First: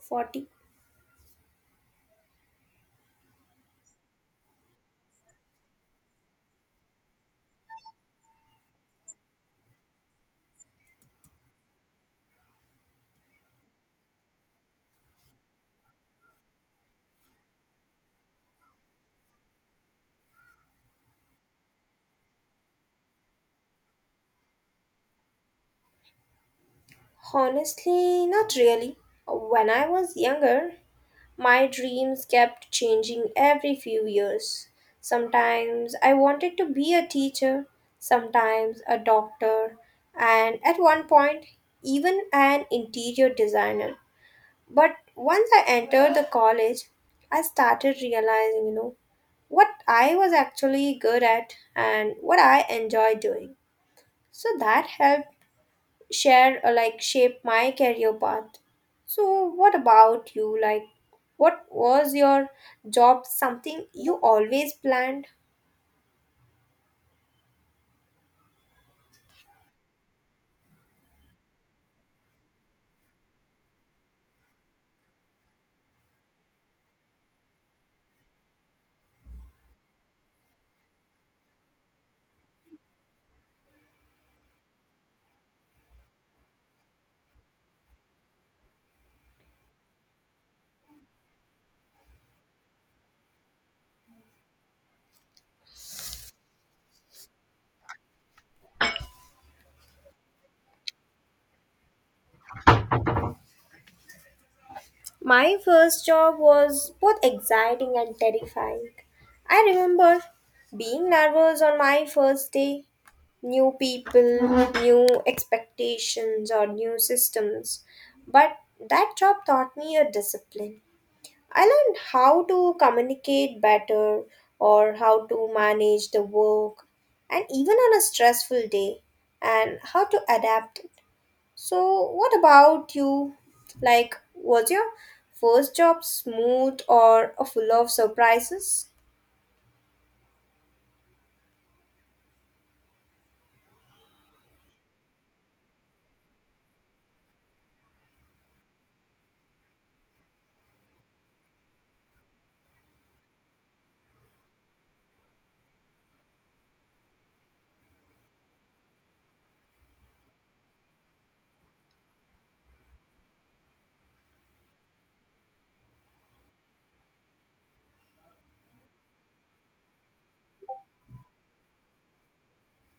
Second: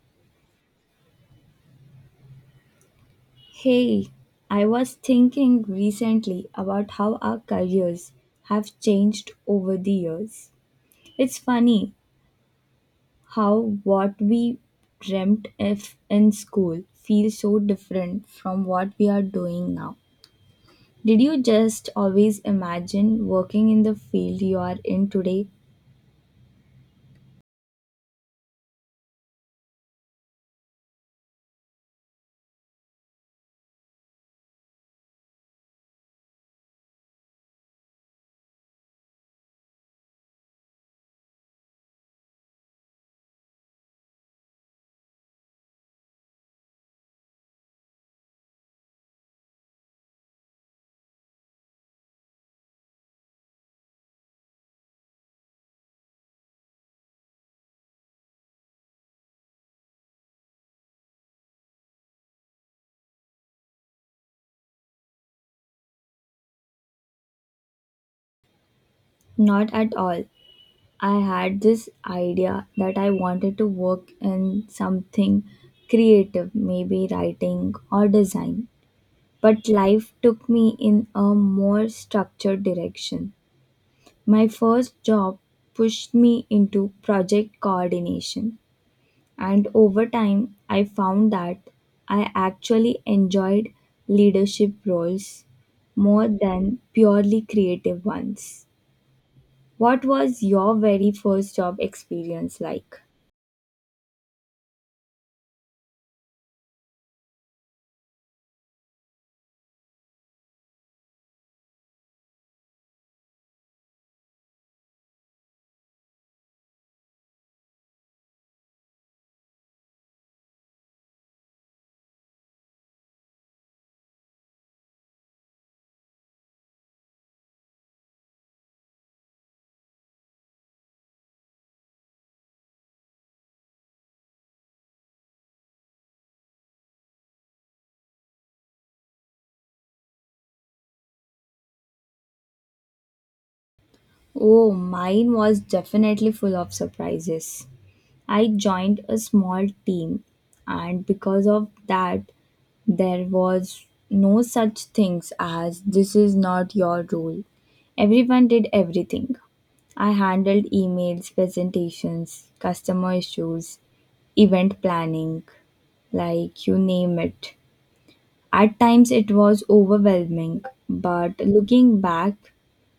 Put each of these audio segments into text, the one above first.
40? Hey, I was thinking recently about how our careers have changed over the years. It's funny how what we dreamt of in school feels so different from what we are doing now. Did you just always imagine working in the field you are in today? Honestly, not really. When I was younger, my dreams kept changing every few years. Sometimes I wanted to be a teacher, sometimes a doctor, and at one point, even an interior designer. But once I entered the college, I started realizing, what I was actually good at and what I enjoy doing. So that helped share like shape my career path. So what about you, like, what was your job, something you always planned? Not at all. I had this idea that I wanted to work in something creative, maybe writing or design, but life took me in a more structured direction. My first job pushed me into project coordination, and over time, I found that I actually enjoyed leadership roles more than purely creative ones. What was your very first job experience like? My first job was both exciting and terrifying. I remember being nervous on my first day. New people, new expectations, or new systems. But that job taught me a discipline. I learned how to communicate better or how to manage the work and even on a stressful day, and how to adapt it. So, what about you? Like, was your first job smooth or full of surprises? Oh, mine was definitely full of surprises. I joined a small team, and because of that, there was no such things as this is not your role. Everyone did everything. I handled emails, presentations, customer issues, event planning, like you name it. At times it was overwhelming, but looking back,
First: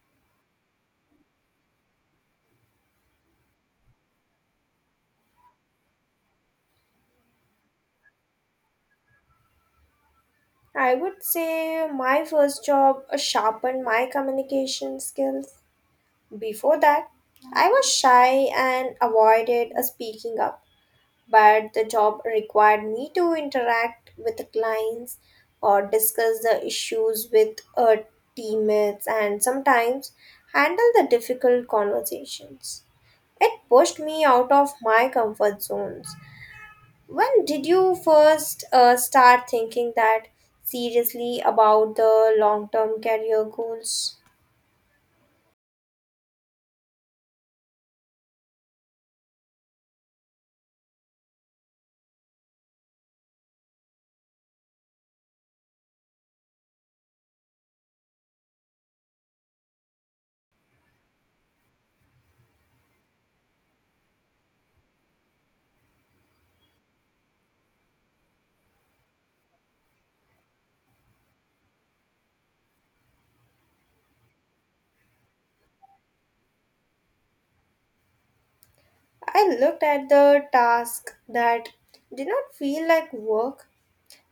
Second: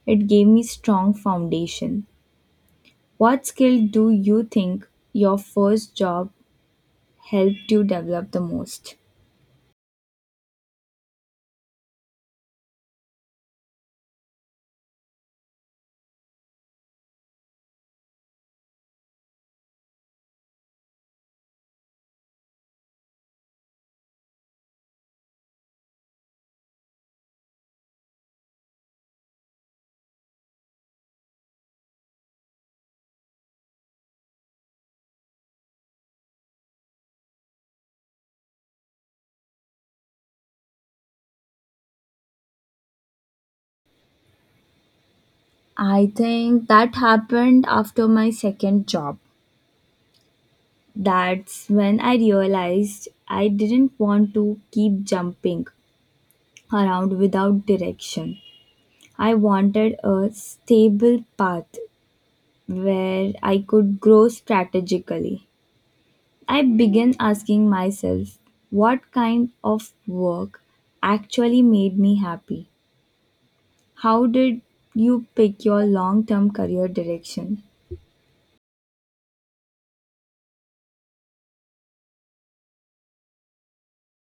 it gave me strong foundation. What skill do you think your first job helped you develop the most? I would say my first job sharpened my communication skills. Before that, I was shy and avoided speaking up. But the job required me to interact with the clients or discuss the issues with teammates, and sometimes handle the difficult conversations. It pushed me out of my comfort zones. When did you first start thinking that seriously about the long term career goals? I think that happened after my second job. That's when I realized I didn't want to keep jumping around without direction. I wanted a stable path where I could grow strategically. I began asking myself what kind of work actually made me happy. How did you pick your long term career direction? I looked at the task that did not feel like work.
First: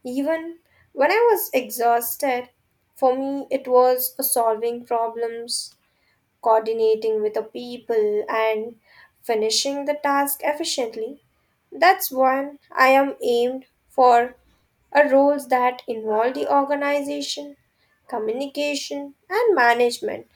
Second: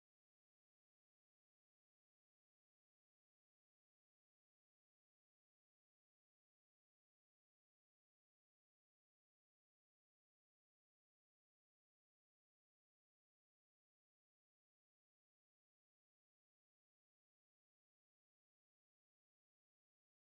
Even when I was exhausted, for me it was solving problems, coordinating with the people, and finishing the task efficiently. That's one I am aimed for, a roles that involve the organization, communication, and management.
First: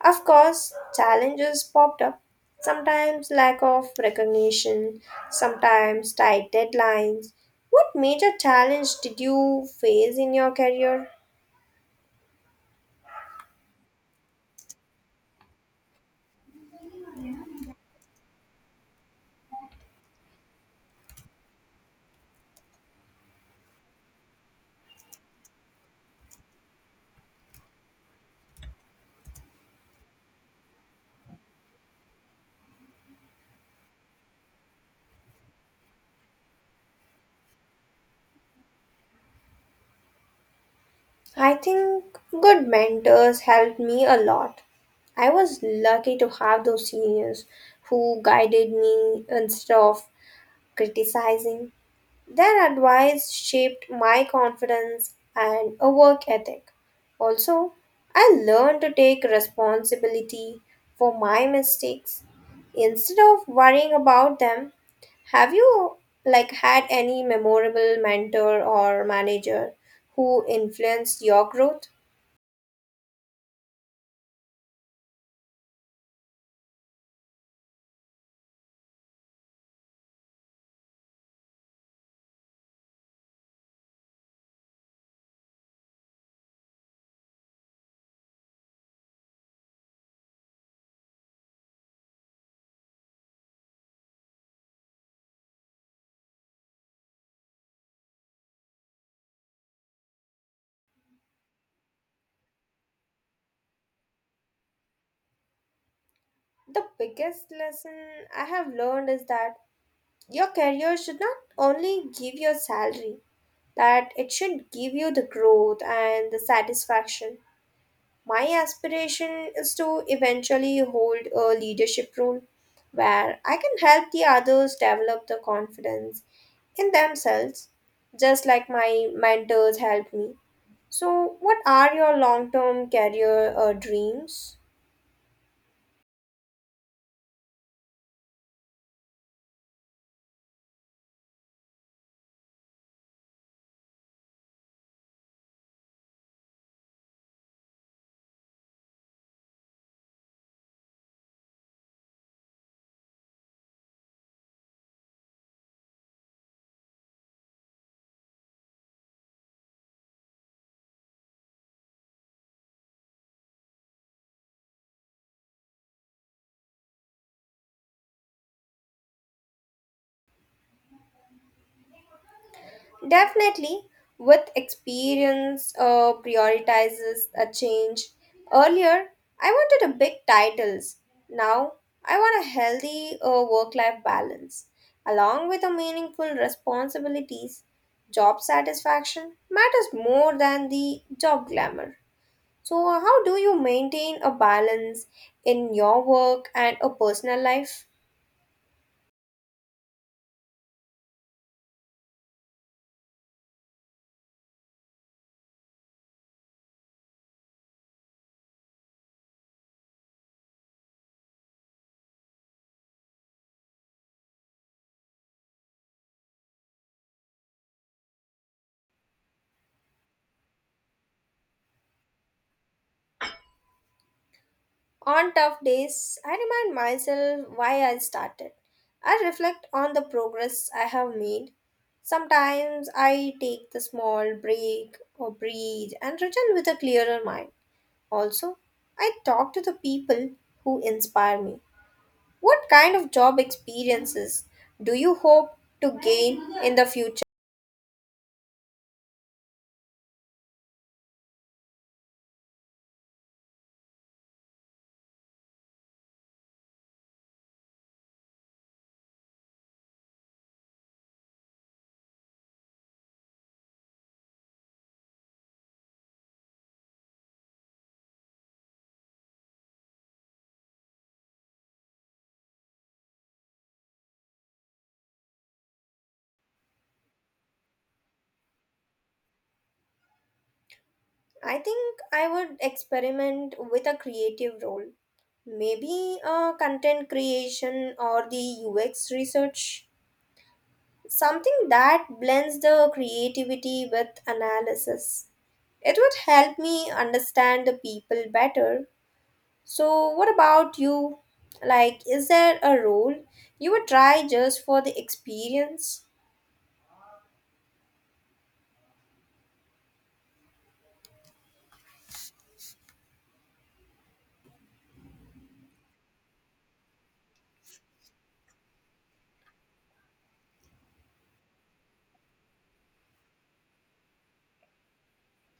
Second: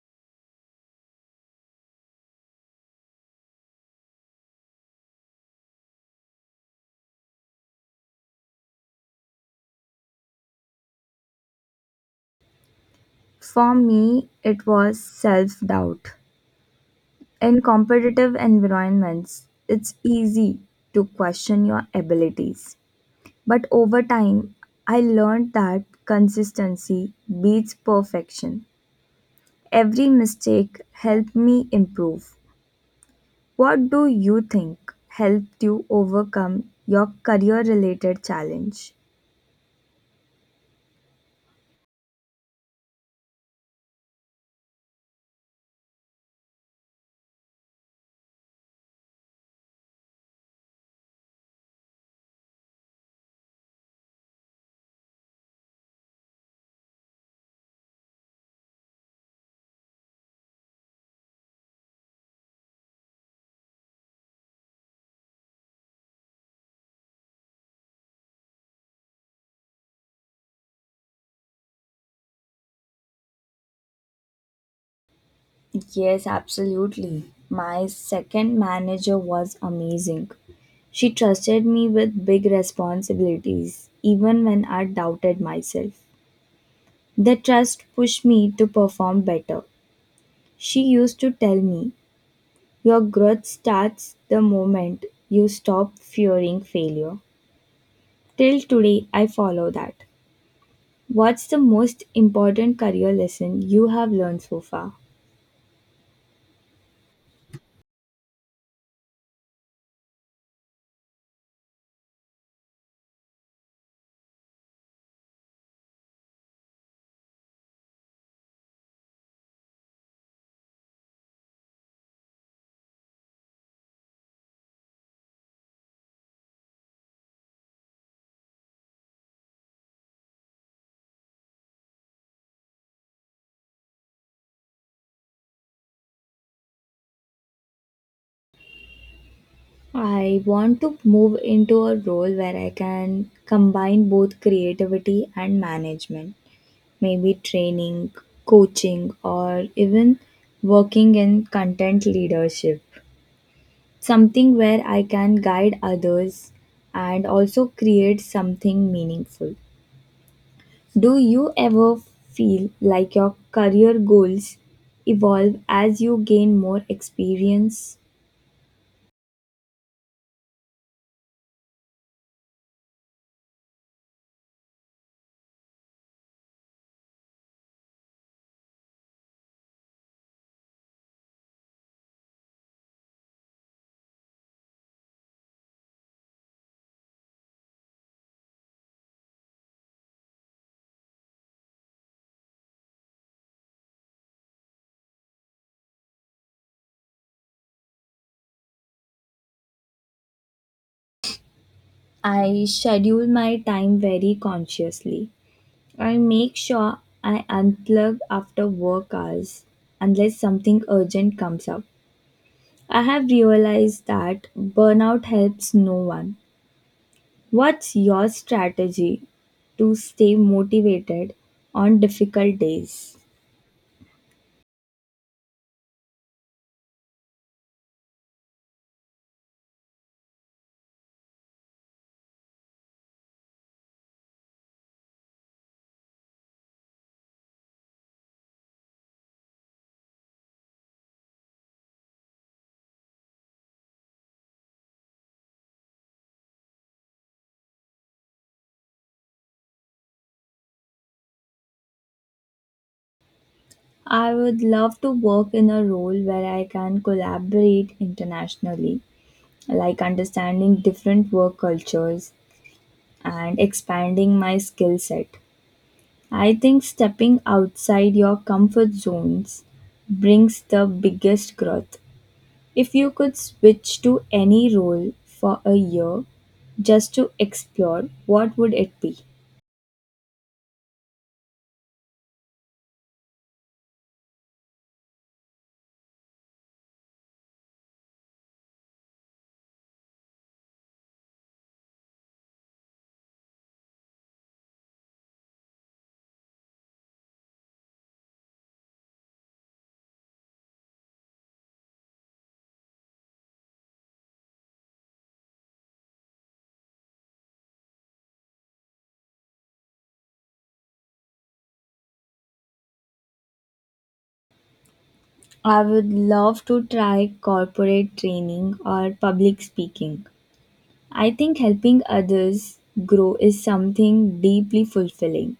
Of course, challenges popped up. Sometimes lack of recognition, sometimes tight deadlines. What major challenge did you face in your career? For me, it was self doubt. In competitive environments, it's easy to question your abilities. But over time, I learned that consistency beats perfection. Every mistake helped me improve. What do you think helped you overcome your career related challenge? I think good mentors helped me a lot. I was lucky to have those seniors who guided me instead of criticizing. Their advice shaped my confidence and a work ethic. Also, I learned to take responsibility for my mistakes instead of worrying about them. Have you had any memorable mentor or manager who influenced your growth? Yes, absolutely. My second manager was amazing. She trusted me with big responsibilities, even when I doubted myself. The trust pushed me to perform better. She used to tell me, "Your growth starts the moment you stop fearing failure." Till today, I follow that. What's the most important career lesson you have learned so far? The biggest lesson I have learned is that your career should not only give your salary, that it should give you the growth and the satisfaction. My aspiration is to eventually hold a leadership role where I can help the others develop the confidence in themselves, just like my mentors helped me. So, what are your long term career dreams? I want to move into a role where I can combine both creativity and management, maybe training, coaching, or even working in content leadership. Something where I can guide others and also create something meaningful. Do you ever feel like your career goals evolve as you gain more experience? Definitely, with experience, prioritizes a change. Earlier, I wanted a big titles. Now, I want a healthy work-life balance, along with a meaningful responsibilities. Job satisfaction matters more than the job glamour. So, how do you maintain a balance in your work and a personal life? I schedule my time very consciously. I make sure I unplug after work hours unless something urgent comes up. I have realized that burnout helps no one. What's your strategy to stay motivated on difficult days? On tough days, I remind myself why I started. I reflect on the progress I have made. Sometimes I take the small break or breathe and return with a clearer mind. Also, I talk to the people who inspire me. What kind of job experiences do you hope to gain in the future? I would love to work in a role where I can collaborate internationally, like understanding different work cultures and expanding my skill set. I think stepping outside your comfort zones brings the biggest growth. If you could switch to any role for a year just to explore, what would it be? I think I would experiment with a creative role. Maybe content creation or the UX research. Something that blends the creativity with analysis. It would help me understand the people better. So, what about you? Like, is there a role you would try just for the experience? I would love to try corporate training or public speaking. I think helping others grow is something deeply fulfilling,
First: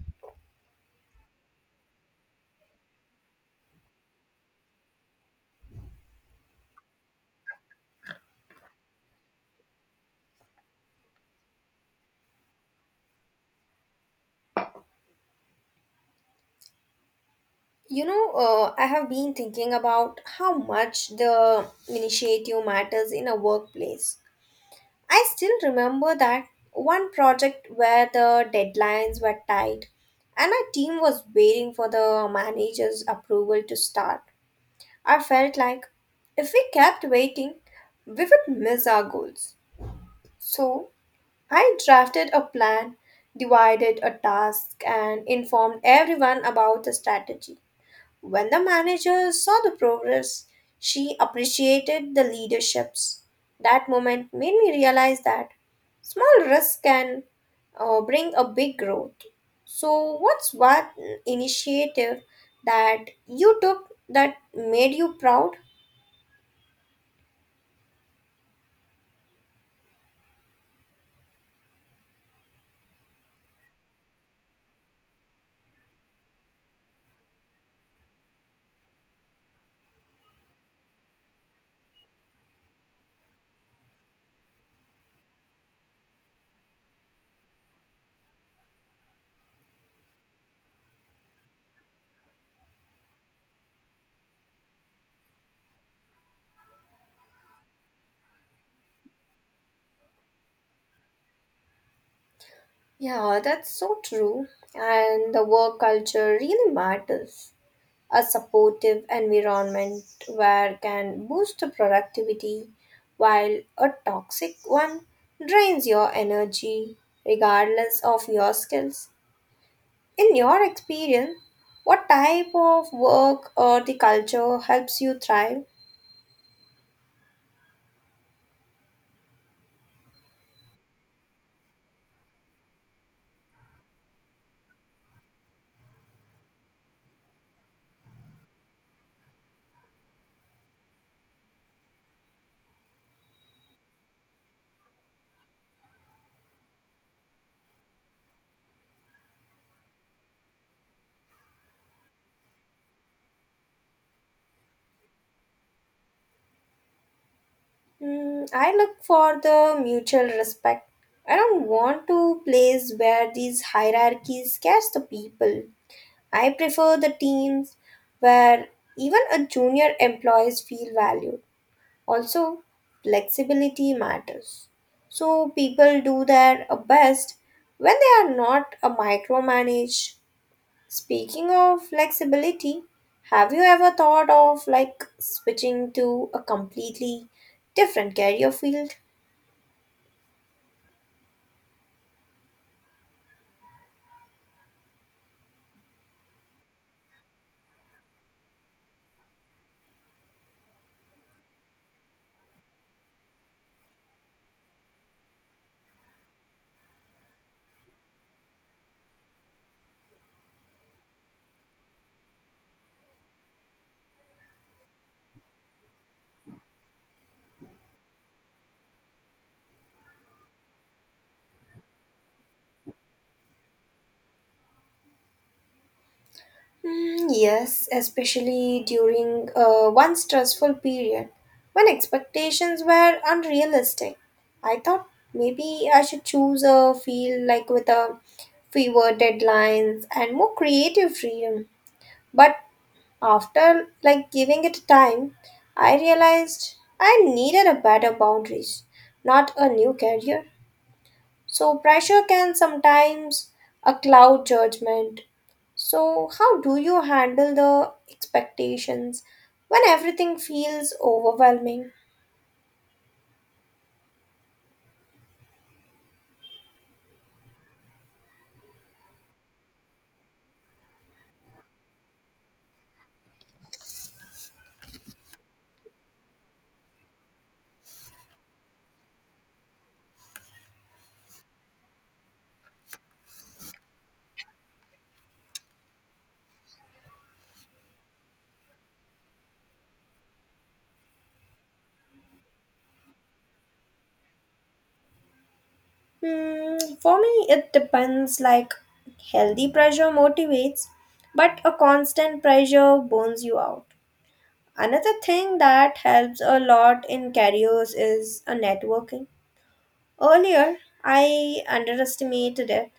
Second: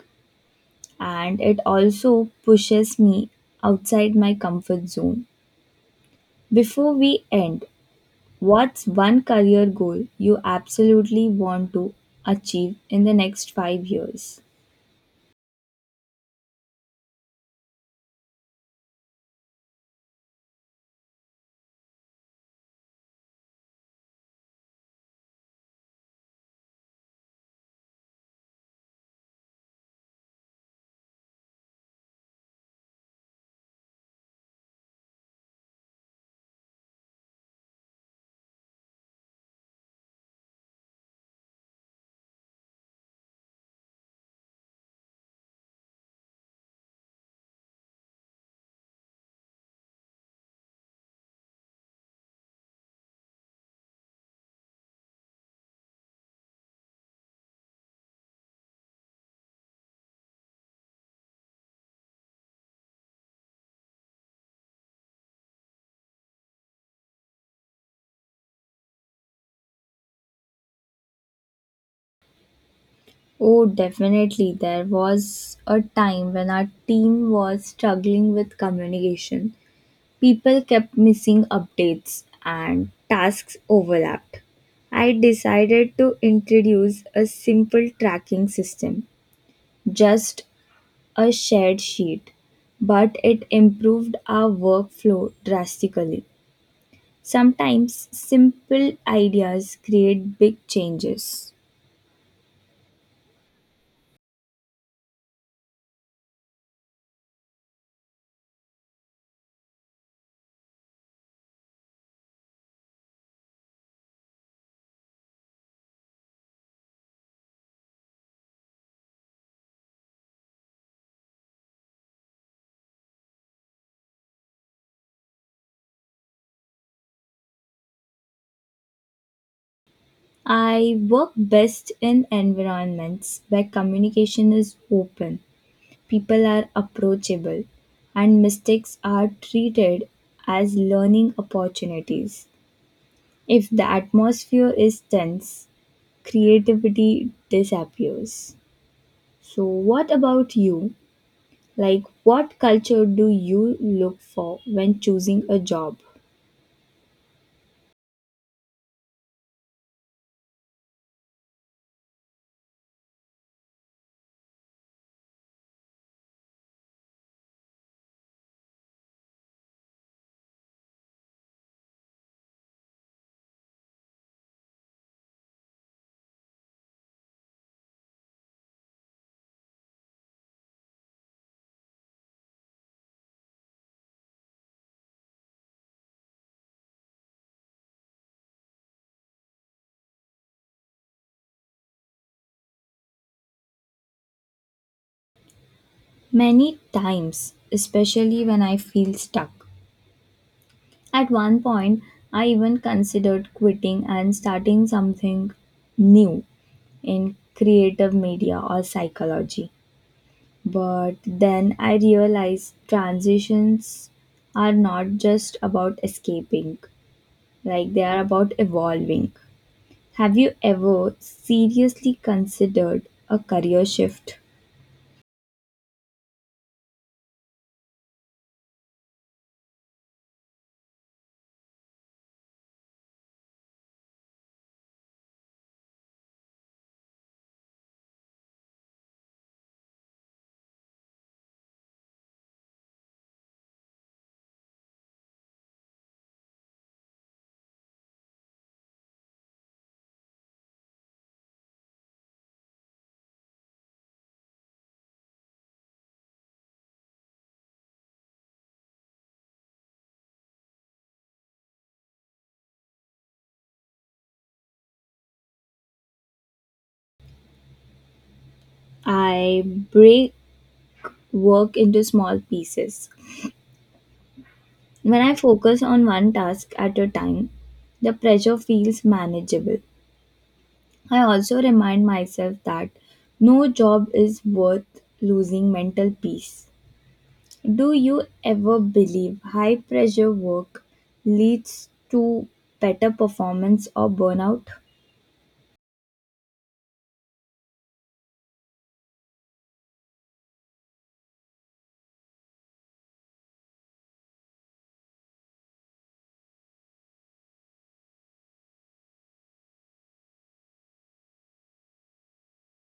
and it also pushes me outside my comfort zone. Before we end, what's one career goal you absolutely want to achieve in the next 5 years? I have been thinking about how much the initiative matters in a workplace. I still remember that one project where the deadlines were tight and our team was waiting for the manager's approval to start. I felt like if we kept waiting, we would miss our goals. So I drafted a plan, divided a task, and informed everyone about the strategy. When the manager saw the progress, she appreciated the leaderships. That moment made me realize that small risks can bring a big growth. So, what's one initiative that you took that made you proud? Oh, definitely. There was a time when our team was struggling with communication. People kept missing updates and tasks overlapped. I decided to introduce a simple tracking system, just a shared sheet, but it improved our workflow drastically. Sometimes simple ideas create big changes. Yeah, that's so true. And the work culture really matters. A supportive environment where can boost the productivity, while a toxic one drains your energy regardless of your skills. In your experience, what type of work or the culture helps you thrive? I work best in environments where communication is open, people are approachable, and mistakes are treated as learning opportunities. If the atmosphere is tense, creativity disappears. So, what about you? Like, what culture do you look for when choosing a job? Hmm, I look for the mutual respect. I don't want to place where these hierarchies scares the people. I prefer the teams where even a junior employees feel valued. Also, flexibility matters. So people do their best when they are not a micromanage. Speaking of flexibility, have you ever thought of switching to a completely different career field? Many times, especially when I feel stuck. At one point, I even considered quitting and starting something new in creative media or psychology. But then I realized transitions are not just about escaping, like they are about evolving. Have you ever seriously considered a career shift? Mm, yes, especially during one stressful period when expectations were unrealistic. I thought maybe I should choose a field like with a fewer deadlines and more creative freedom. But after giving it time, I realized I needed a better boundaries, not a new career. So, pressure can sometimes a cloud judgment. So, how do you handle the expectations when everything feels overwhelming? I break work into small pieces. When I focus on one task at a time, the pressure feels manageable. I also remind myself that no job is worth losing mental peace. Do you ever believe high pressure work leads to better performance or burnout? Hmm, for me, it depends. Like, healthy pressure motivates, but a constant pressure burns you out. Another thing that helps a lot in careers is a networking. Earlier, I underestimated it.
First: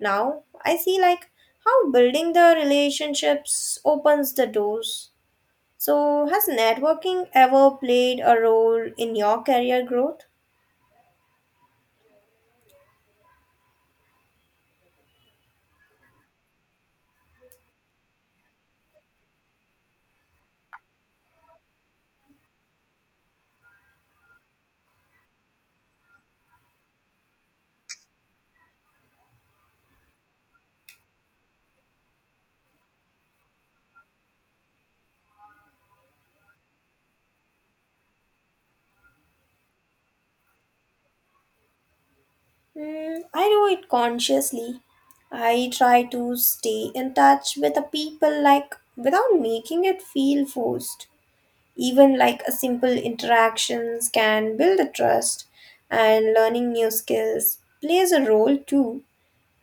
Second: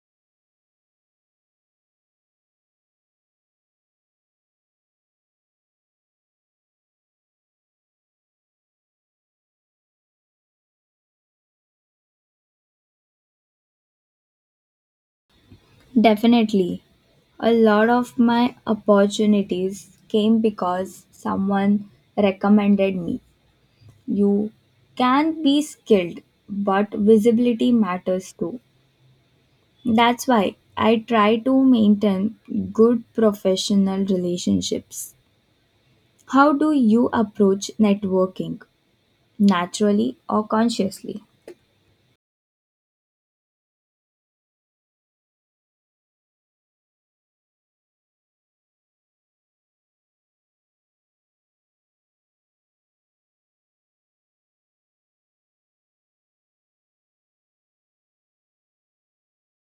Now, I see how building the relationships opens the doors. So, has networking ever played a role in your career growth? Definitely. A lot of my opportunities came because someone recommended me. You can be skilled, but visibility matters too. That's why I try to maintain good professional relationships. How do you approach networking? Naturally or consciously? Hmm, I do it consciously. I try to stay in touch with the people without making it feel forced. Even like a simple interactions can build a trust, and learning new skills plays a role too.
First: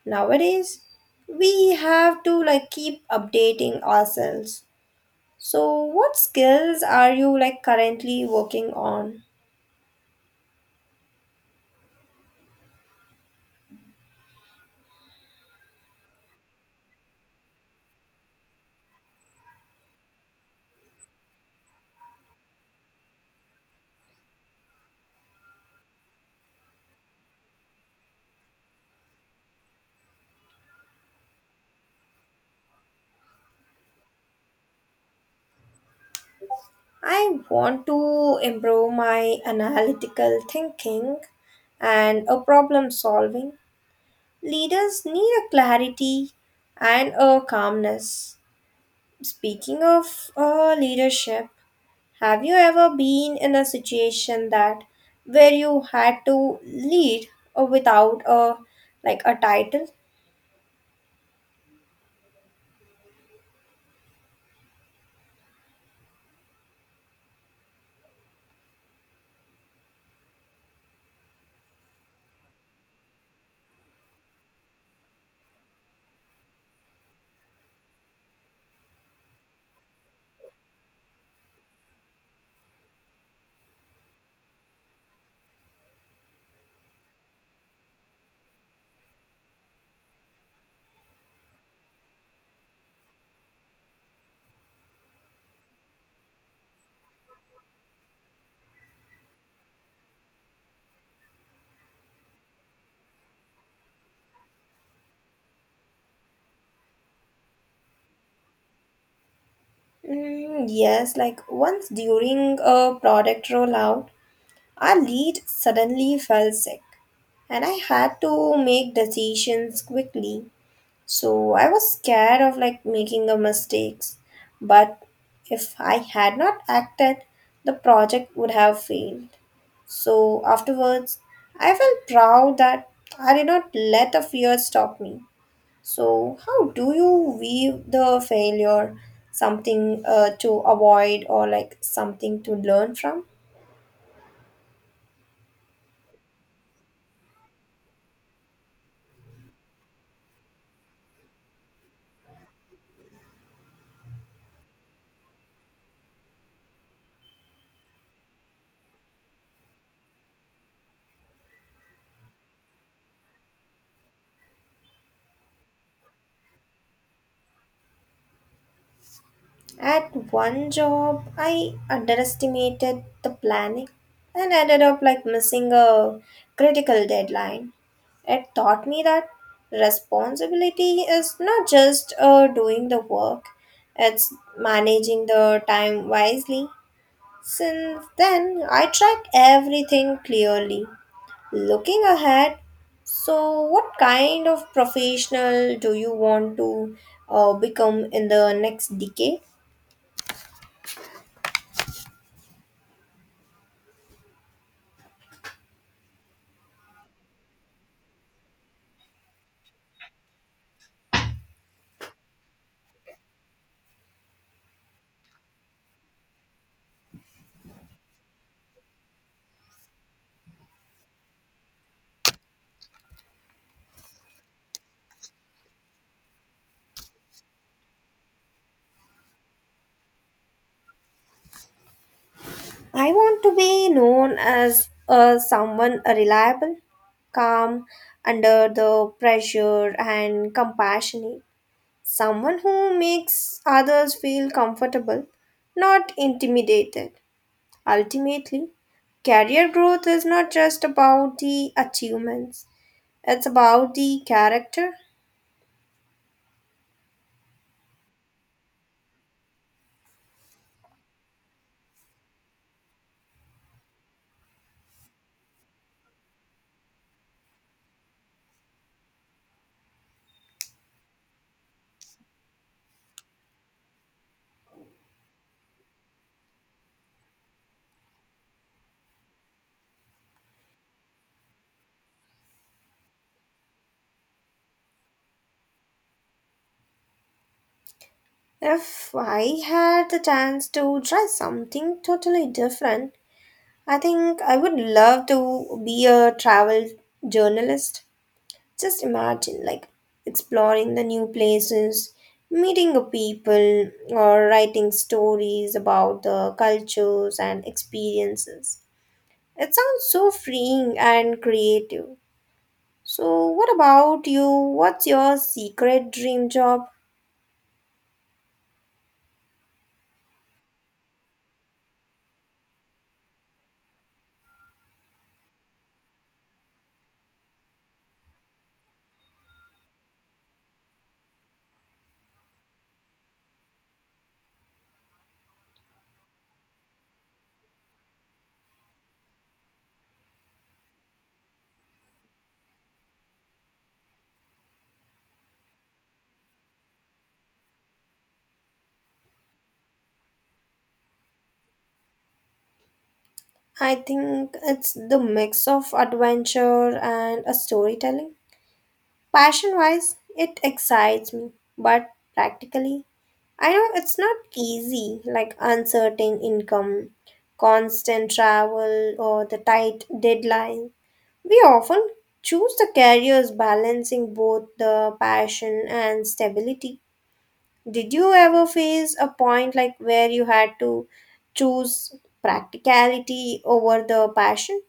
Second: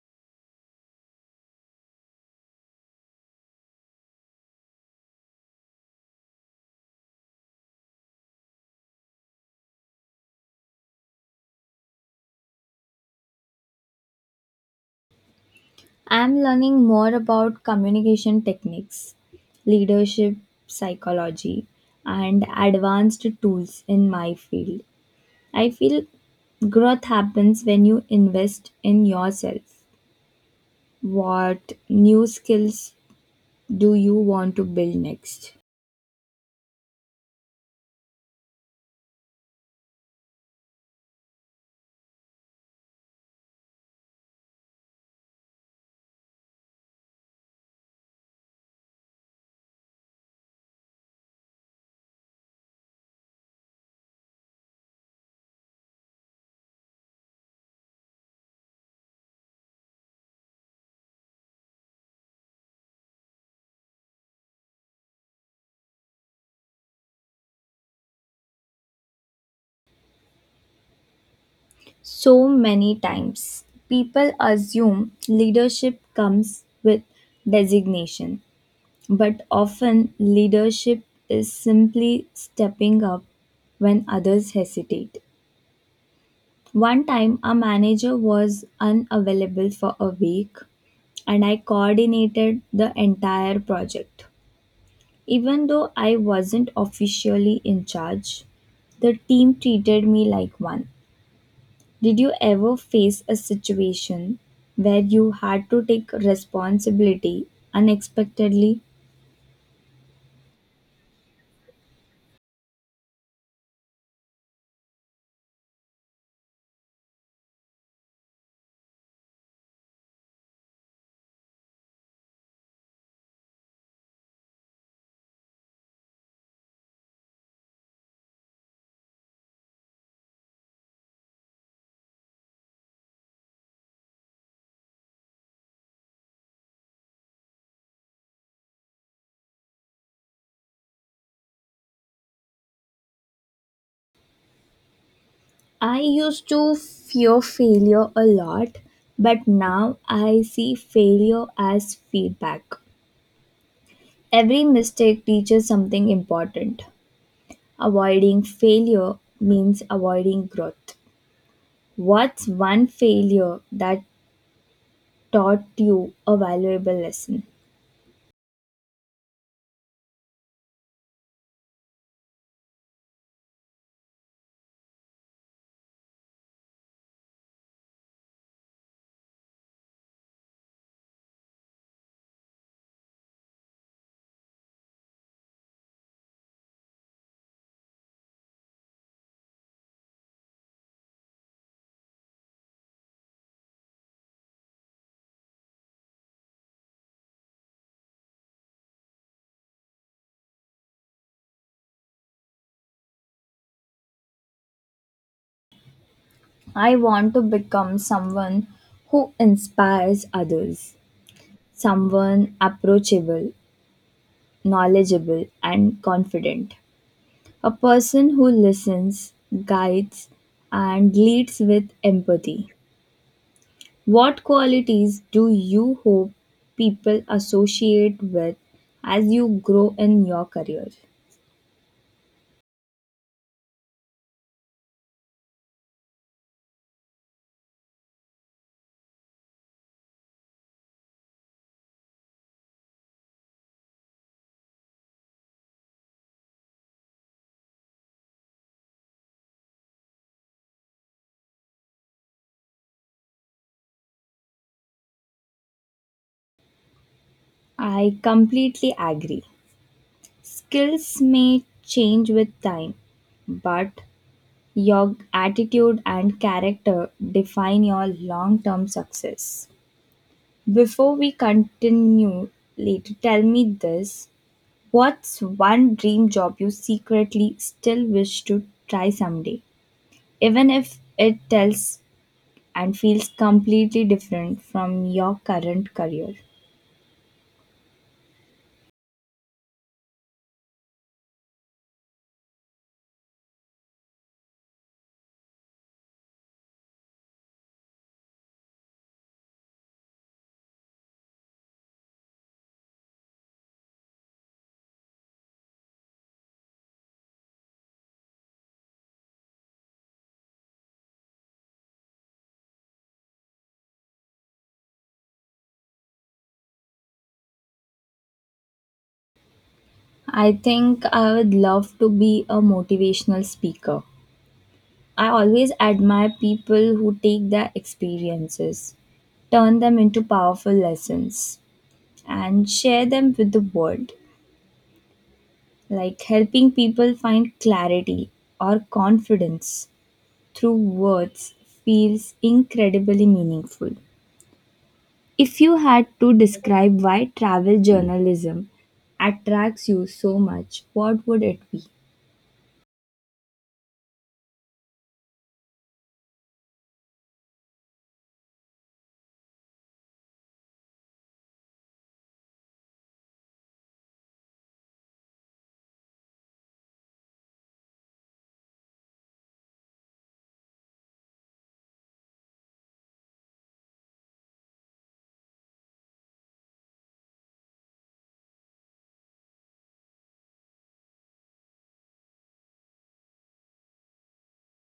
Nowadays, we have to keep updating ourselves. So, what skills are you currently working on? I'm learning more about communication techniques, leadership psychology, and advanced tools in my field. I feel growth happens when you invest in yourself. What new skills do you want to build next? I want to improve my analytical thinking and a problem solving. Leaders need a clarity and a calmness. Speaking of leadership, have you ever been in a situation that where you had to lead without a a title? So many times, people assume leadership comes with designation, but often leadership is simply stepping up when others hesitate. One time, a manager was unavailable for a week, and I coordinated the entire project. Even though I wasn't officially in charge, the team treated me like one. Did you ever face a situation where you had to take responsibility unexpectedly? Mm, yes, once during a product rollout, our lead suddenly fell sick and I had to make decisions quickly. So I was scared of making a mistakes, but if I had not acted, the project would have failed. So afterwards, I felt proud that I did not let the fear stop me. So, how do you view the failure? Something to avoid, or something to learn from? I used to fear failure a lot, but now I see failure as feedback. Every mistake teaches something important. Avoiding failure means avoiding growth. What's one failure that taught you a valuable lesson? At one job, I underestimated the planning and ended up missing a critical deadline. It taught me that responsibility is not just doing the work, it's managing the time wisely. Since then, I track everything clearly. Looking ahead, so what kind of professional do you want to become in the next decade? I want to become someone who inspires others, someone approachable, knowledgeable, and confident, a person who listens, guides, and leads with empathy. What qualities do you hope people associate with as you grow in your career? I want to be known as someone reliable, calm under the pressure, and compassionate. Someone who makes others feel comfortable, not intimidated. Ultimately, career growth is not just about the achievements, it's about the character. I completely agree. Skills may change with time, but your attitude and character define your long term success. Before we continue later, tell me this: what's one dream job you secretly still wish to try someday? Even if it tells and feels completely different from your current career. If I had the chance to try something totally different, I think I would love to be a travel journalist. Just imagine, like, exploring the new places, meeting the people, or writing stories about the cultures and experiences. It sounds so freeing and creative. So, what about you? What's your secret dream job? I think I would love to be a motivational speaker. I always admire people who take their experiences, turn them into powerful lessons, and share them with the world, like helping people find clarity or confidence through words feels incredibly meaningful. If you had to describe why travel journalism attracts you so much, what would it be? I think it's the mix of adventure and a storytelling. Passion wise, it excites me, but practically, I know it's not easy, like uncertain income, constant travel, or the tight deadline. We often choose the careers balancing both the passion and stability. Did you ever face a point where you had to choose practicality over the passion?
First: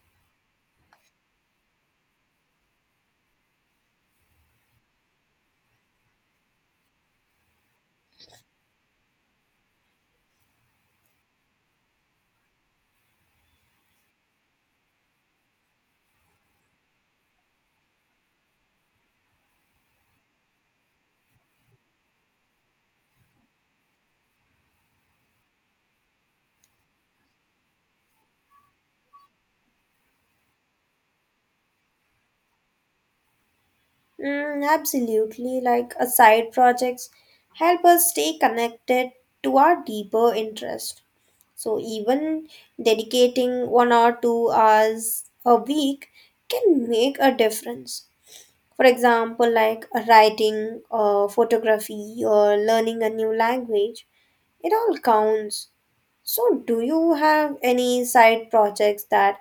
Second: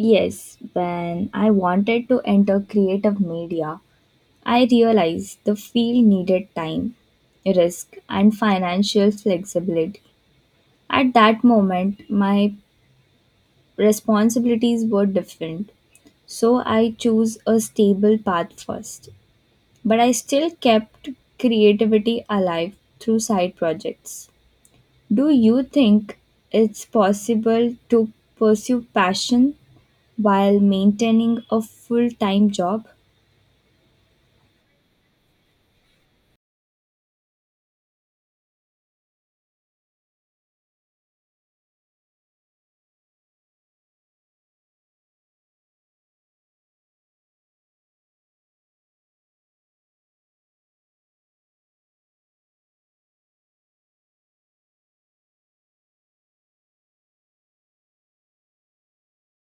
Yes, when I wanted to enter creative media, I realized the field needed time, risk, and financial flexibility. At that moment, my responsibilities were different, so I chose a stable path first. But I still kept creativity alive through side projects. Do you think it's possible to pursue passion while maintaining a full time job? Mm, absolutely, like a side projects help us stay connected to our deeper interest. So even dedicating one or two hours a week can make a difference. For example, writing or photography or learning a new language, it all counts. So do you have any side projects that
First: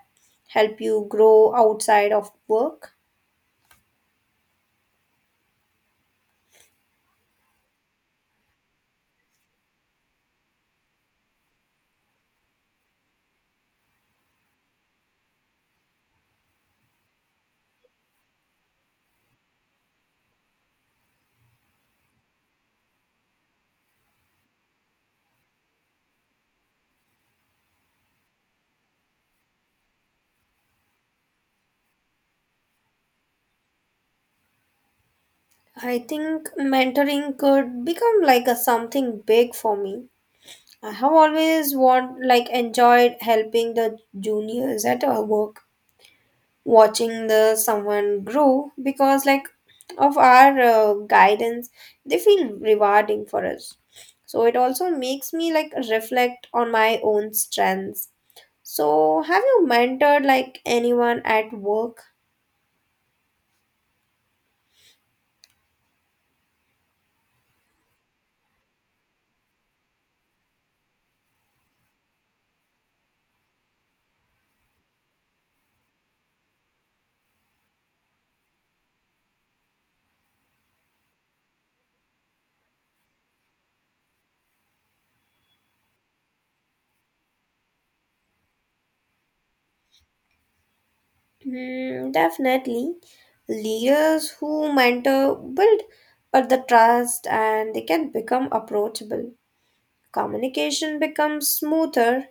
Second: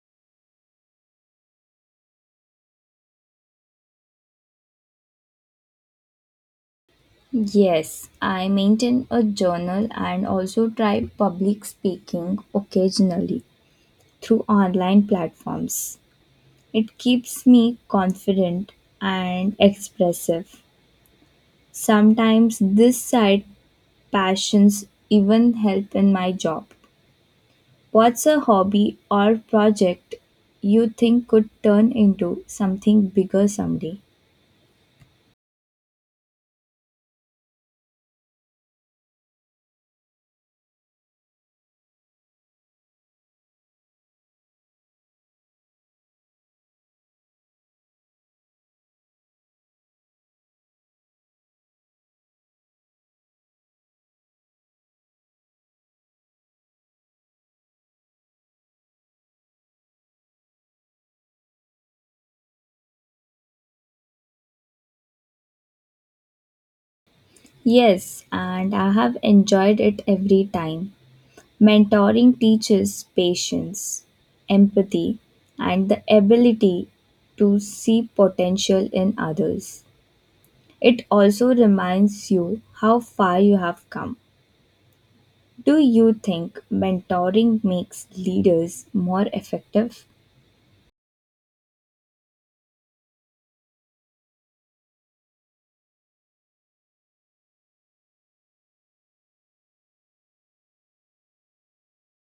help you grow outside of work? Yes, I maintain a journal and also try public speaking occasionally through online platforms. It keeps me confident and expressive. Sometimes this side passions even help in my job. What's a hobby or project you think could turn into something bigger someday? I think mentoring could become a something big for me. I have always want like enjoyed helping the juniors at our work, watching the someone grow because of our guidance, they feel rewarding for us. So it also makes me reflect on my own strengths. So have you mentored anyone at work? Yes, and I have enjoyed it every time. Mentoring teaches patience, empathy, and the ability to see potential in others. It also reminds you how far you have come. Do you think mentoring makes leaders more effective? Hmm, definitely. Leaders who mentor build the trust and they can become approachable. Communication becomes smoother.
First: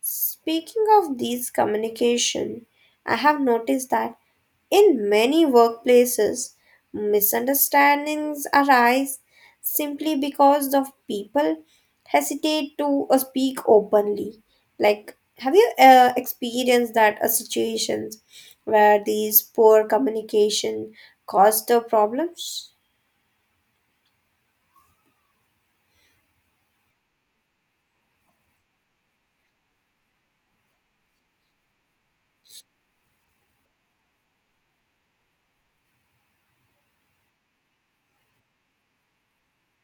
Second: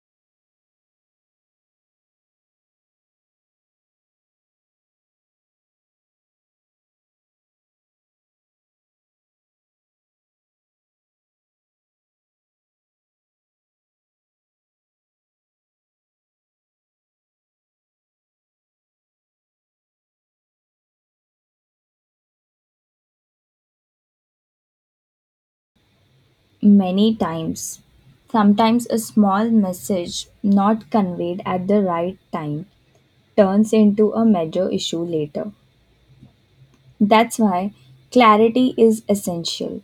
Speaking of these communication, I have noticed that. In many workplaces, misunderstandings arise simply because the people hesitate to speak openly. Like, have you experienced that situations where these poor communication caused the problems? Many times. Sometimes a small message not conveyed at the right time turns into a major issue later. That's why clarity is essential.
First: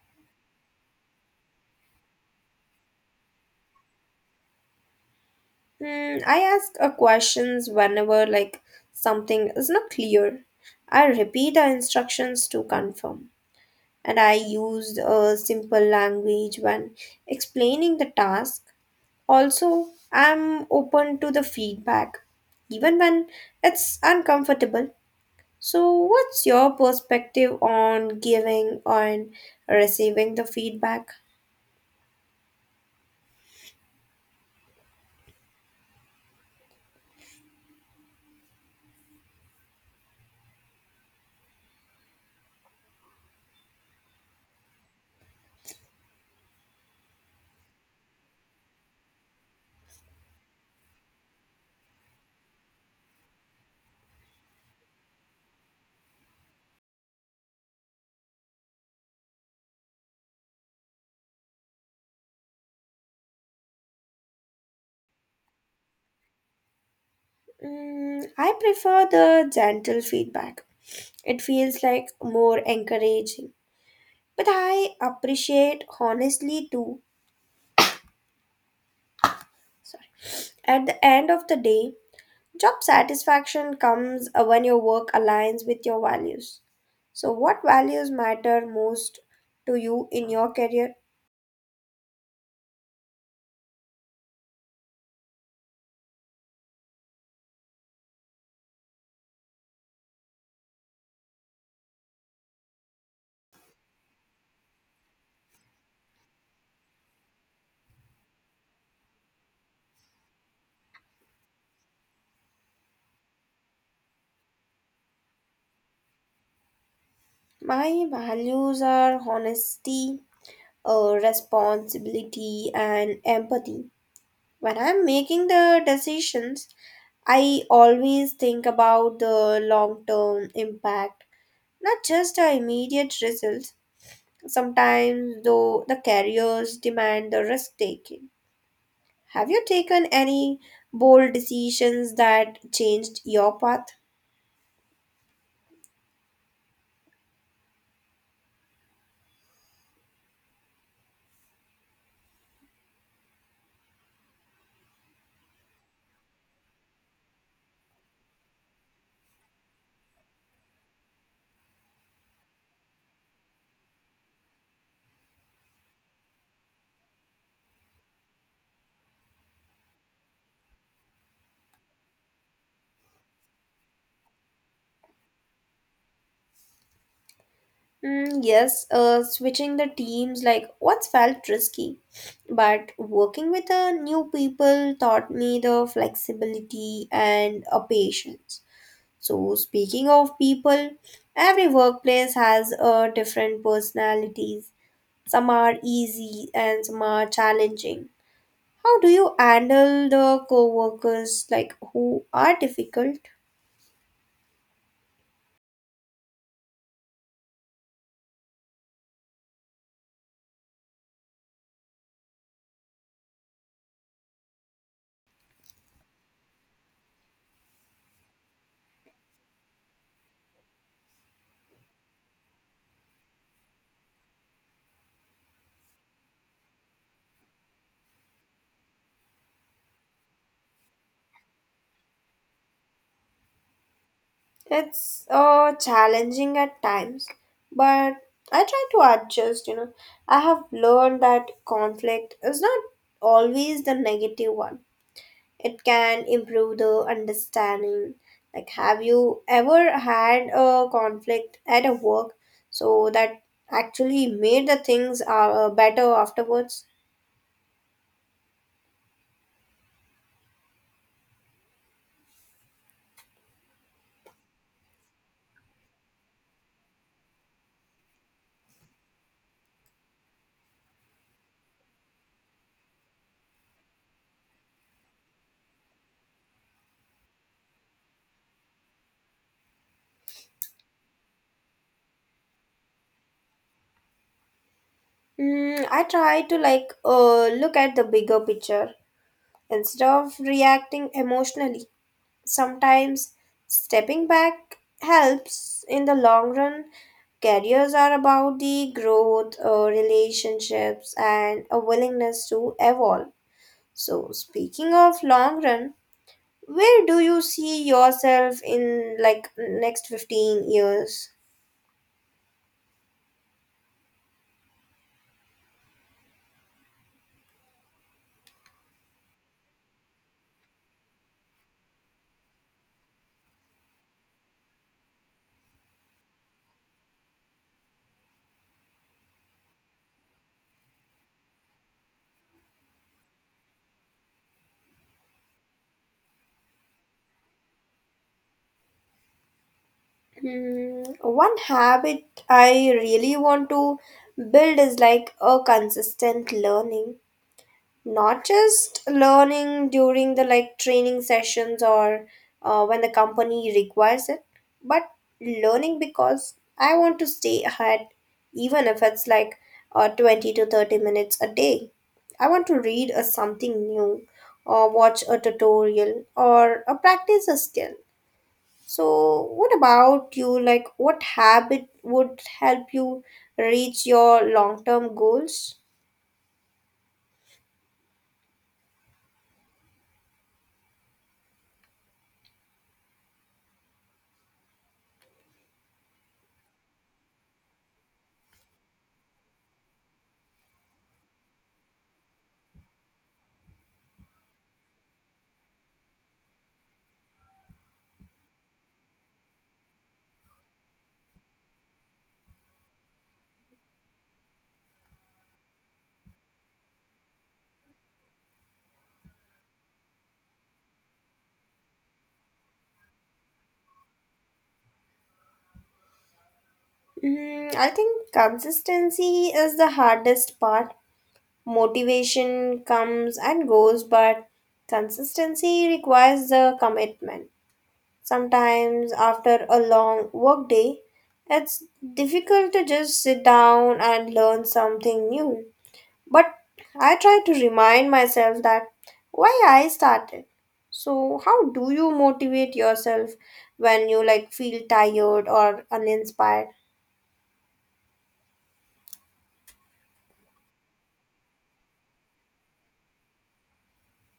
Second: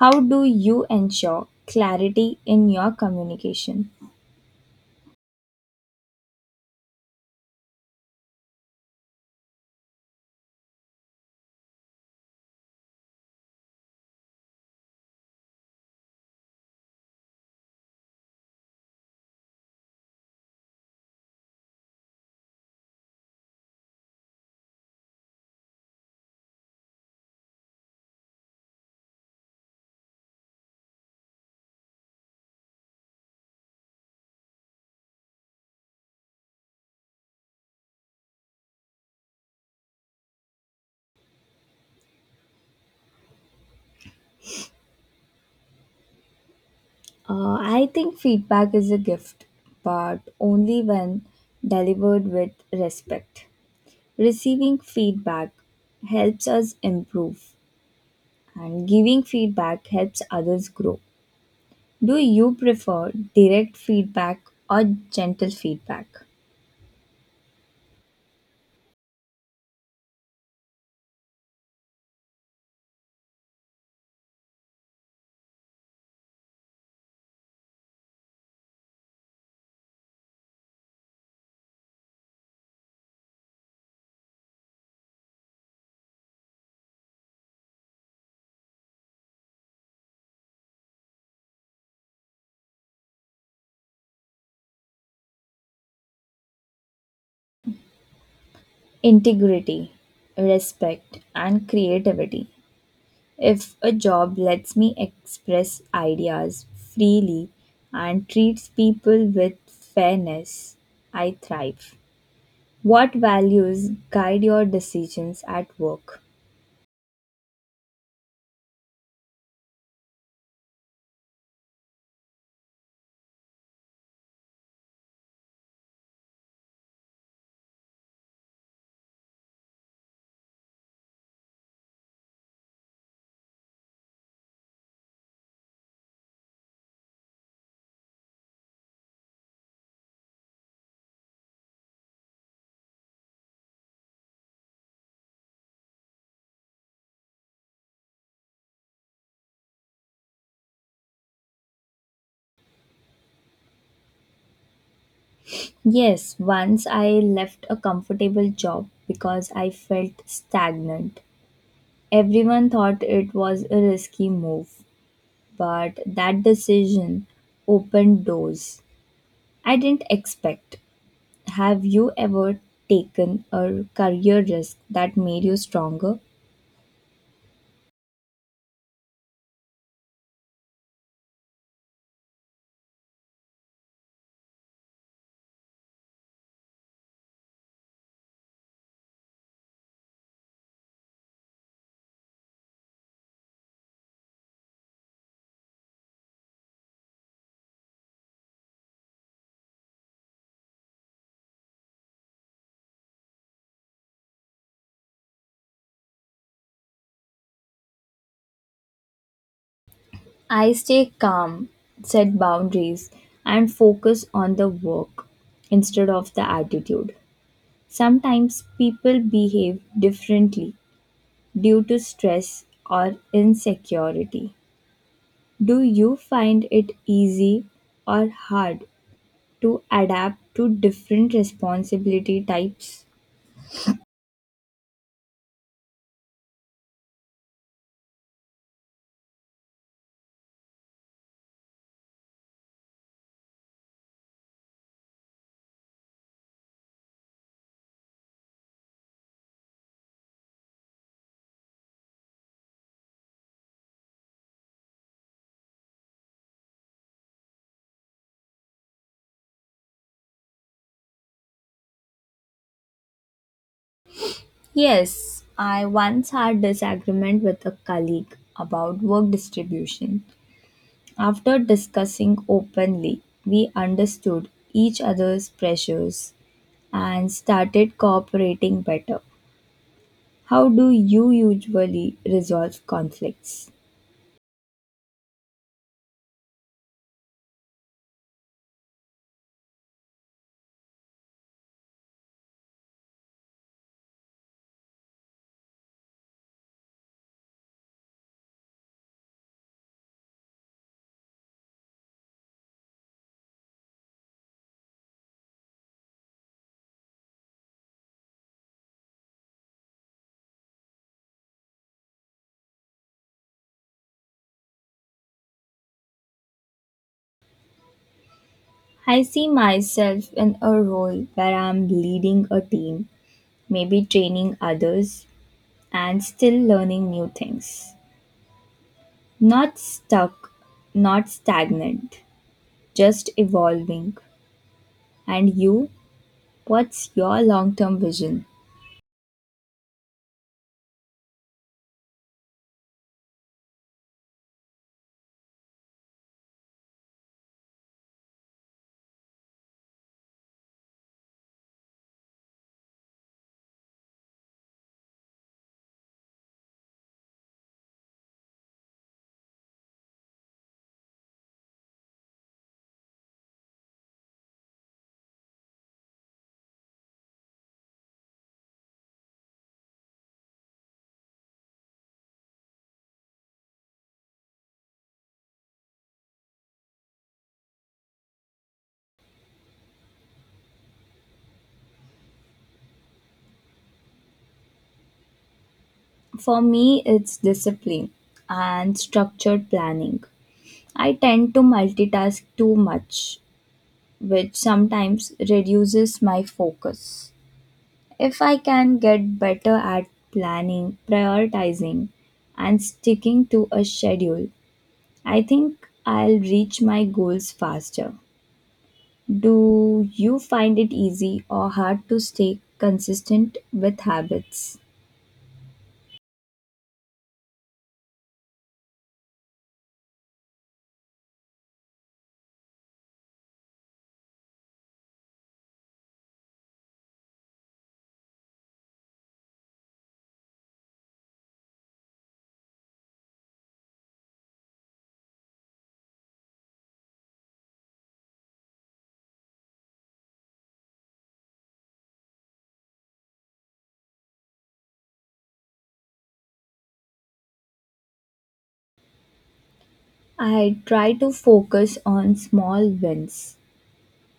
How do you ensure clarity in your communication? Hmm, I ask questions whenever something is not clear. I repeat the instructions to confirm, and I used a simple language when explaining the task. Also, I'm open to the feedback, even when it's uncomfortable. So, what's your perspective on giving and receiving the feedback? I think feedback is a gift, but only when delivered with respect. Receiving feedback helps us improve, and giving feedback helps others grow. Do you prefer direct feedback or gentle feedback? Mm, I prefer the gentle feedback. It feels like more encouraging. But I appreciate honestly too. Sorry. At the end of the day, job satisfaction comes when your work aligns with your values. So, what values matter most to you in your career? Integrity, respect, and creativity. If a job lets me express ideas freely and treats people with fairness, I thrive. What values guide your decisions at work? My values are honesty, responsibility, and empathy. When I'm making the decisions, I always think about the long term impact, not just the immediate results. Sometimes, though, the careers demand the risk taking. Have you taken any bold decisions that changed your path? Yes, once I left a comfortable job because I felt stagnant. Everyone thought it was a risky move, but that decision opened doors I didn't expect. Have you ever taken a career risk that made you stronger? Yes, switching the teams like once felt risky, but working with new people taught me the flexibility and a patience. So, speaking of people, every workplace has different personalities. Some are easy and some are challenging. How do you handle the co workers like who are difficult? I stay calm, set boundaries, and focus on the work instead of the attitude. Sometimes people behave differently due to stress or insecurity. Do you find it easy or hard to adapt to different responsibility types? It's challenging at times, but I try to adjust. I have learned that conflict is not always the negative one. It can improve the understanding. Like, have you ever had a conflict at a work so that actually made the things better afterwards? Yes, I once had disagreement with a colleague about work distribution. After discussing openly, we understood each other's pressures and started cooperating better. How do you usually resolve conflicts? I try to like look at the bigger picture instead of reacting emotionally. Sometimes stepping back helps in the long run. Careers are about the growth, relationships, and a willingness to evolve. So, speaking of long run, where do you see yourself in like next 15 years? I see myself in a role where I'm leading a team, maybe training others, and still learning new things. Not stuck, not stagnant, just evolving. And you, what's your long term vision? One habit I really want to build is like a consistent learning. Not just learning during the like training sessions or when the company requires it, but learning because I want to stay ahead, even if it's like 20 to 30 minutes a day. I want to read a something new or watch a tutorial or practice a skill. So what about you, like what habit would help you reach your long-term goals? For me, it's discipline and structured planning. I tend to multitask too much, which sometimes reduces my focus. If I can get better at planning, prioritizing, and sticking to a schedule, I think I'll reach my goals faster. Do you find it easy or hard to stay consistent with habits? I think consistency is the hardest part. Motivation comes and goes, but consistency requires the commitment. Sometimes, after a long work day, it's difficult to just sit down and learn something new. But I try to remind myself that why I started. So, how do you motivate yourself when you like feel tired or uninspired? I try to focus on small wins.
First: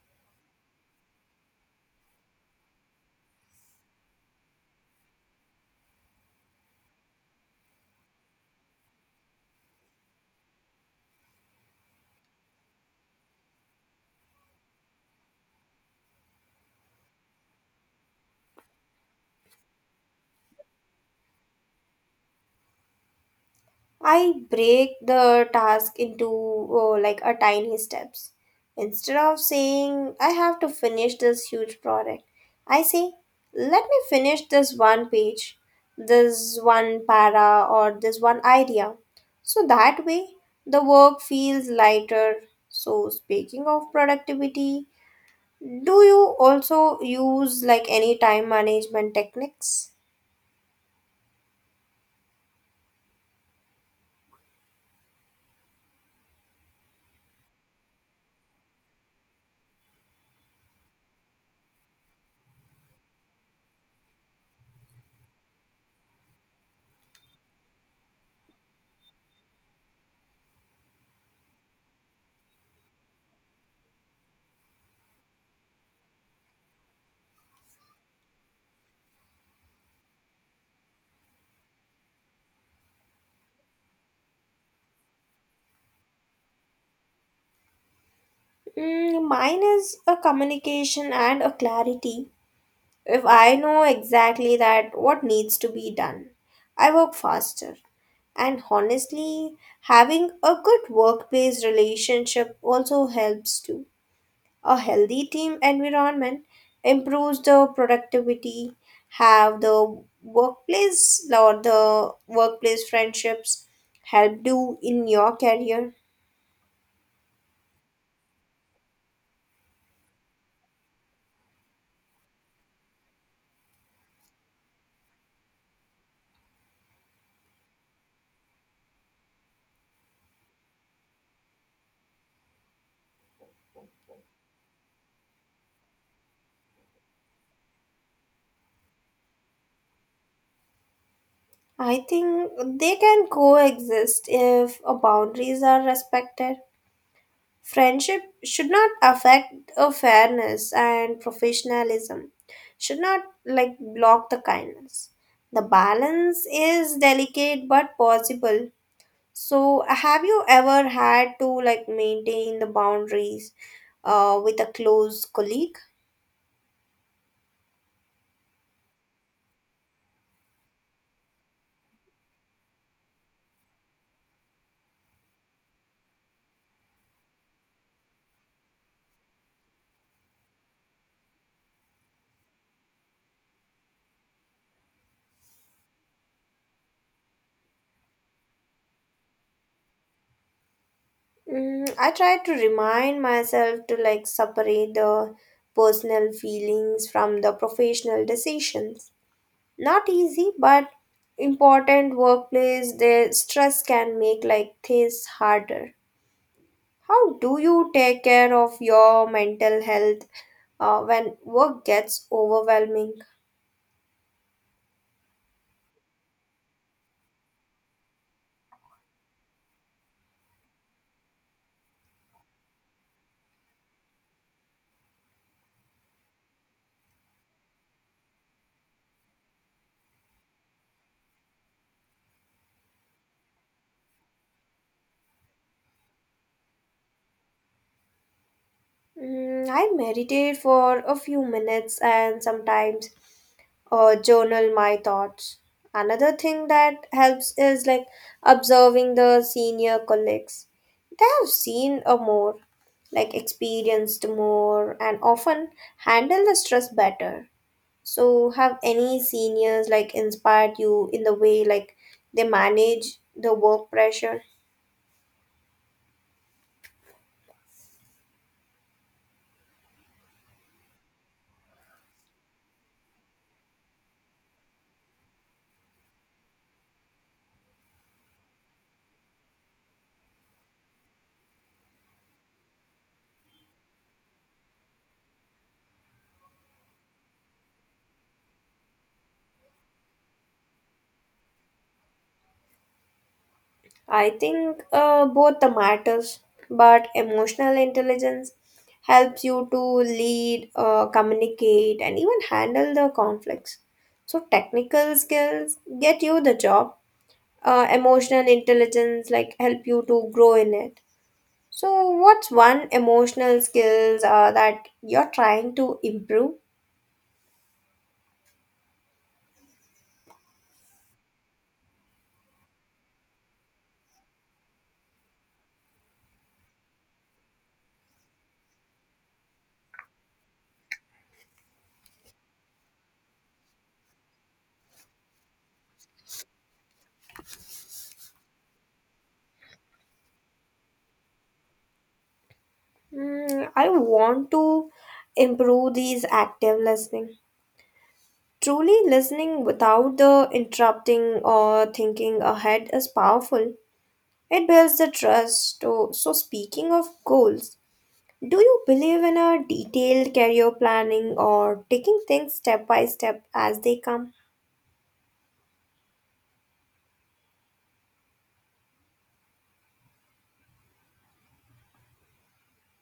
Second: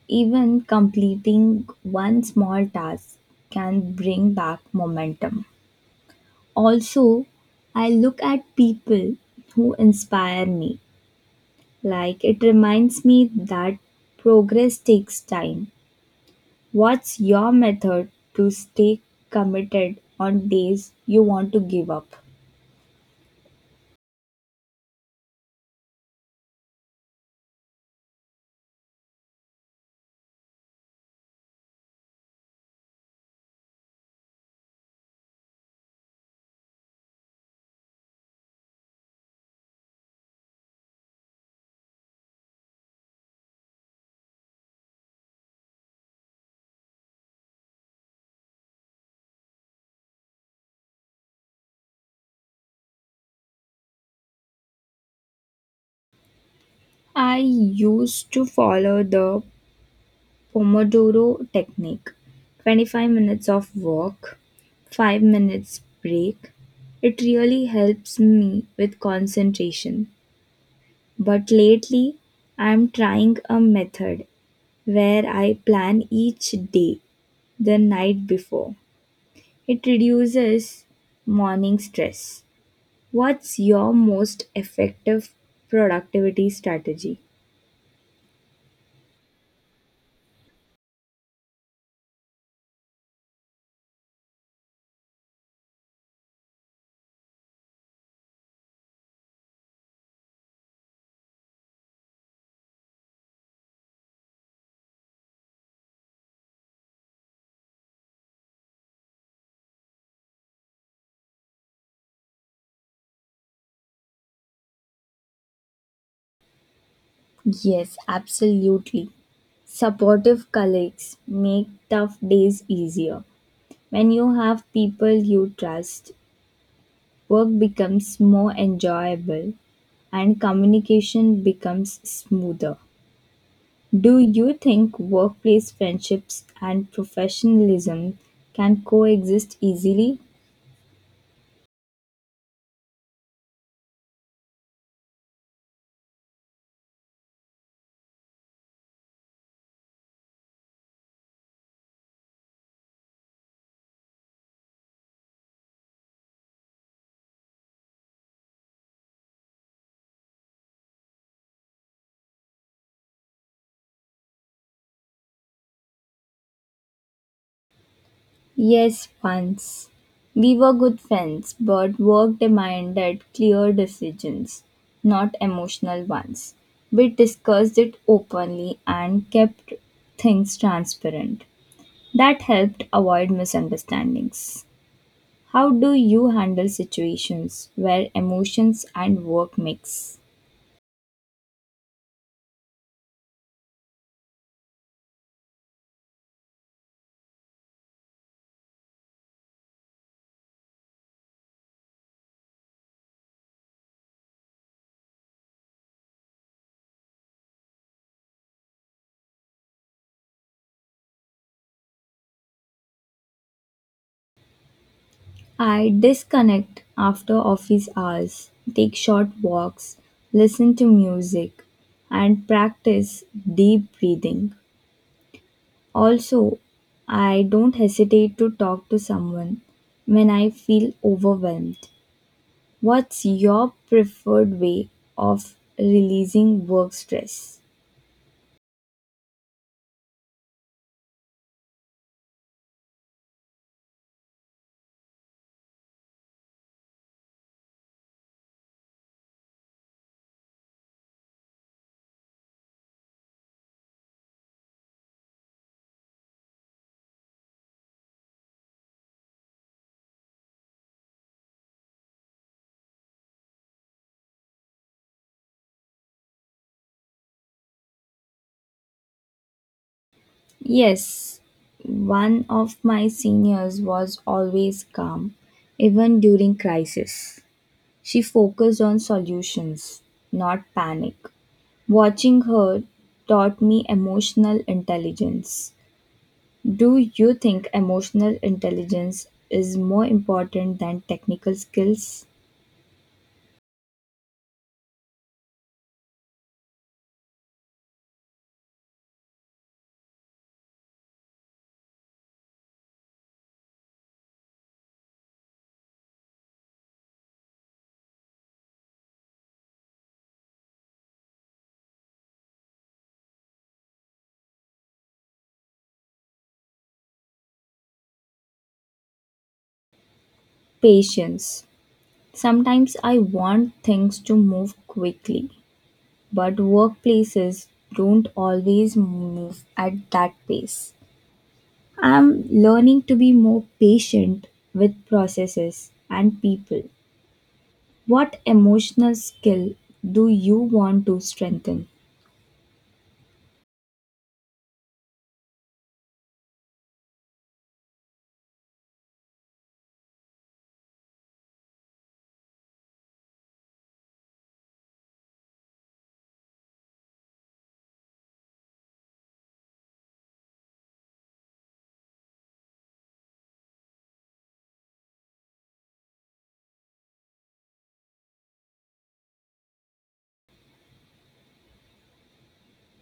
Even completing one small task can bring back momentum. Also, I look at people who inspire me. Like it reminds me that progress takes time. What's your method to stay committed on days you want to give up? I break the task into like a tiny steps. Instead of saying I have to finish this huge project, I say let me finish this one page, this one para or this one idea. So that way the work feels lighter. So speaking of productivity, do you also use like any time management techniques? I used to follow the Pomodoro technique: 25 minutes of work, 5 minutes break. It really helps me with concentration. But lately, I'm trying a method where I plan each day the night before. It reduces morning stress. What's your most effective productivity strategy? Mine is a communication and a clarity. If I know exactly that what needs to be done, I work faster. And honestly, having a good workplace relationship also helps too. A healthy team environment improves the productivity, have the workplace or the workplace friendships help you in your career. Yes, absolutely. Supportive colleagues make tough days easier. When you have people you trust, work becomes more enjoyable and communication becomes smoother. Do you think workplace friendships and professionalism can coexist easily? I think they can coexist if boundaries are respected. Friendship should not affect a fairness and professionalism, should not like block the kindness. The balance is delicate but possible. So, have you ever had to like maintain the boundaries with a close colleague? Yes, once. We were good friends, but work demanded clear decisions, not emotional ones. We discussed it openly and kept things transparent. That helped avoid misunderstandings. How do you handle situations where emotions and work mix? I try to remind myself to like separate the personal feelings from the professional decisions. Not easy but important. Workplace the stress can make like things harder. How do you take care of your mental health when work gets overwhelming? I disconnect after office hours, take short walks, listen to music, and practice deep breathing. Also, I don't hesitate to talk to someone when I feel overwhelmed. What's your preferred way of releasing work stress? I meditate for a few minutes and sometimes or journal my thoughts. Another thing that helps is like observing the senior colleagues. They have seen a more, like experienced more, and often handle the stress better. So, have any seniors like inspired you in the way like they manage the work pressure? Yes, one of my seniors was always calm, even during crisis. She focused on solutions, not panic. Watching her taught me emotional intelligence. Do you think emotional intelligence is more important than technical skills? I think both the matters, but emotional intelligence helps you to lead, communicate, and even handle the conflicts. So technical skills get you the job. Emotional intelligence like help you to grow in it. So what's one emotional skills that you're trying to improve? Patience. Sometimes I want things to move quickly, but workplaces don't always move at that pace. I'm learning to be more patient with processes and people. What emotional skill do you want to strengthen? I want to improve these active listening. Truly listening without the interrupting or thinking ahead is powerful. It builds the trust. So speaking of goals, do you believe in a detailed career planning or taking things step by step as they come?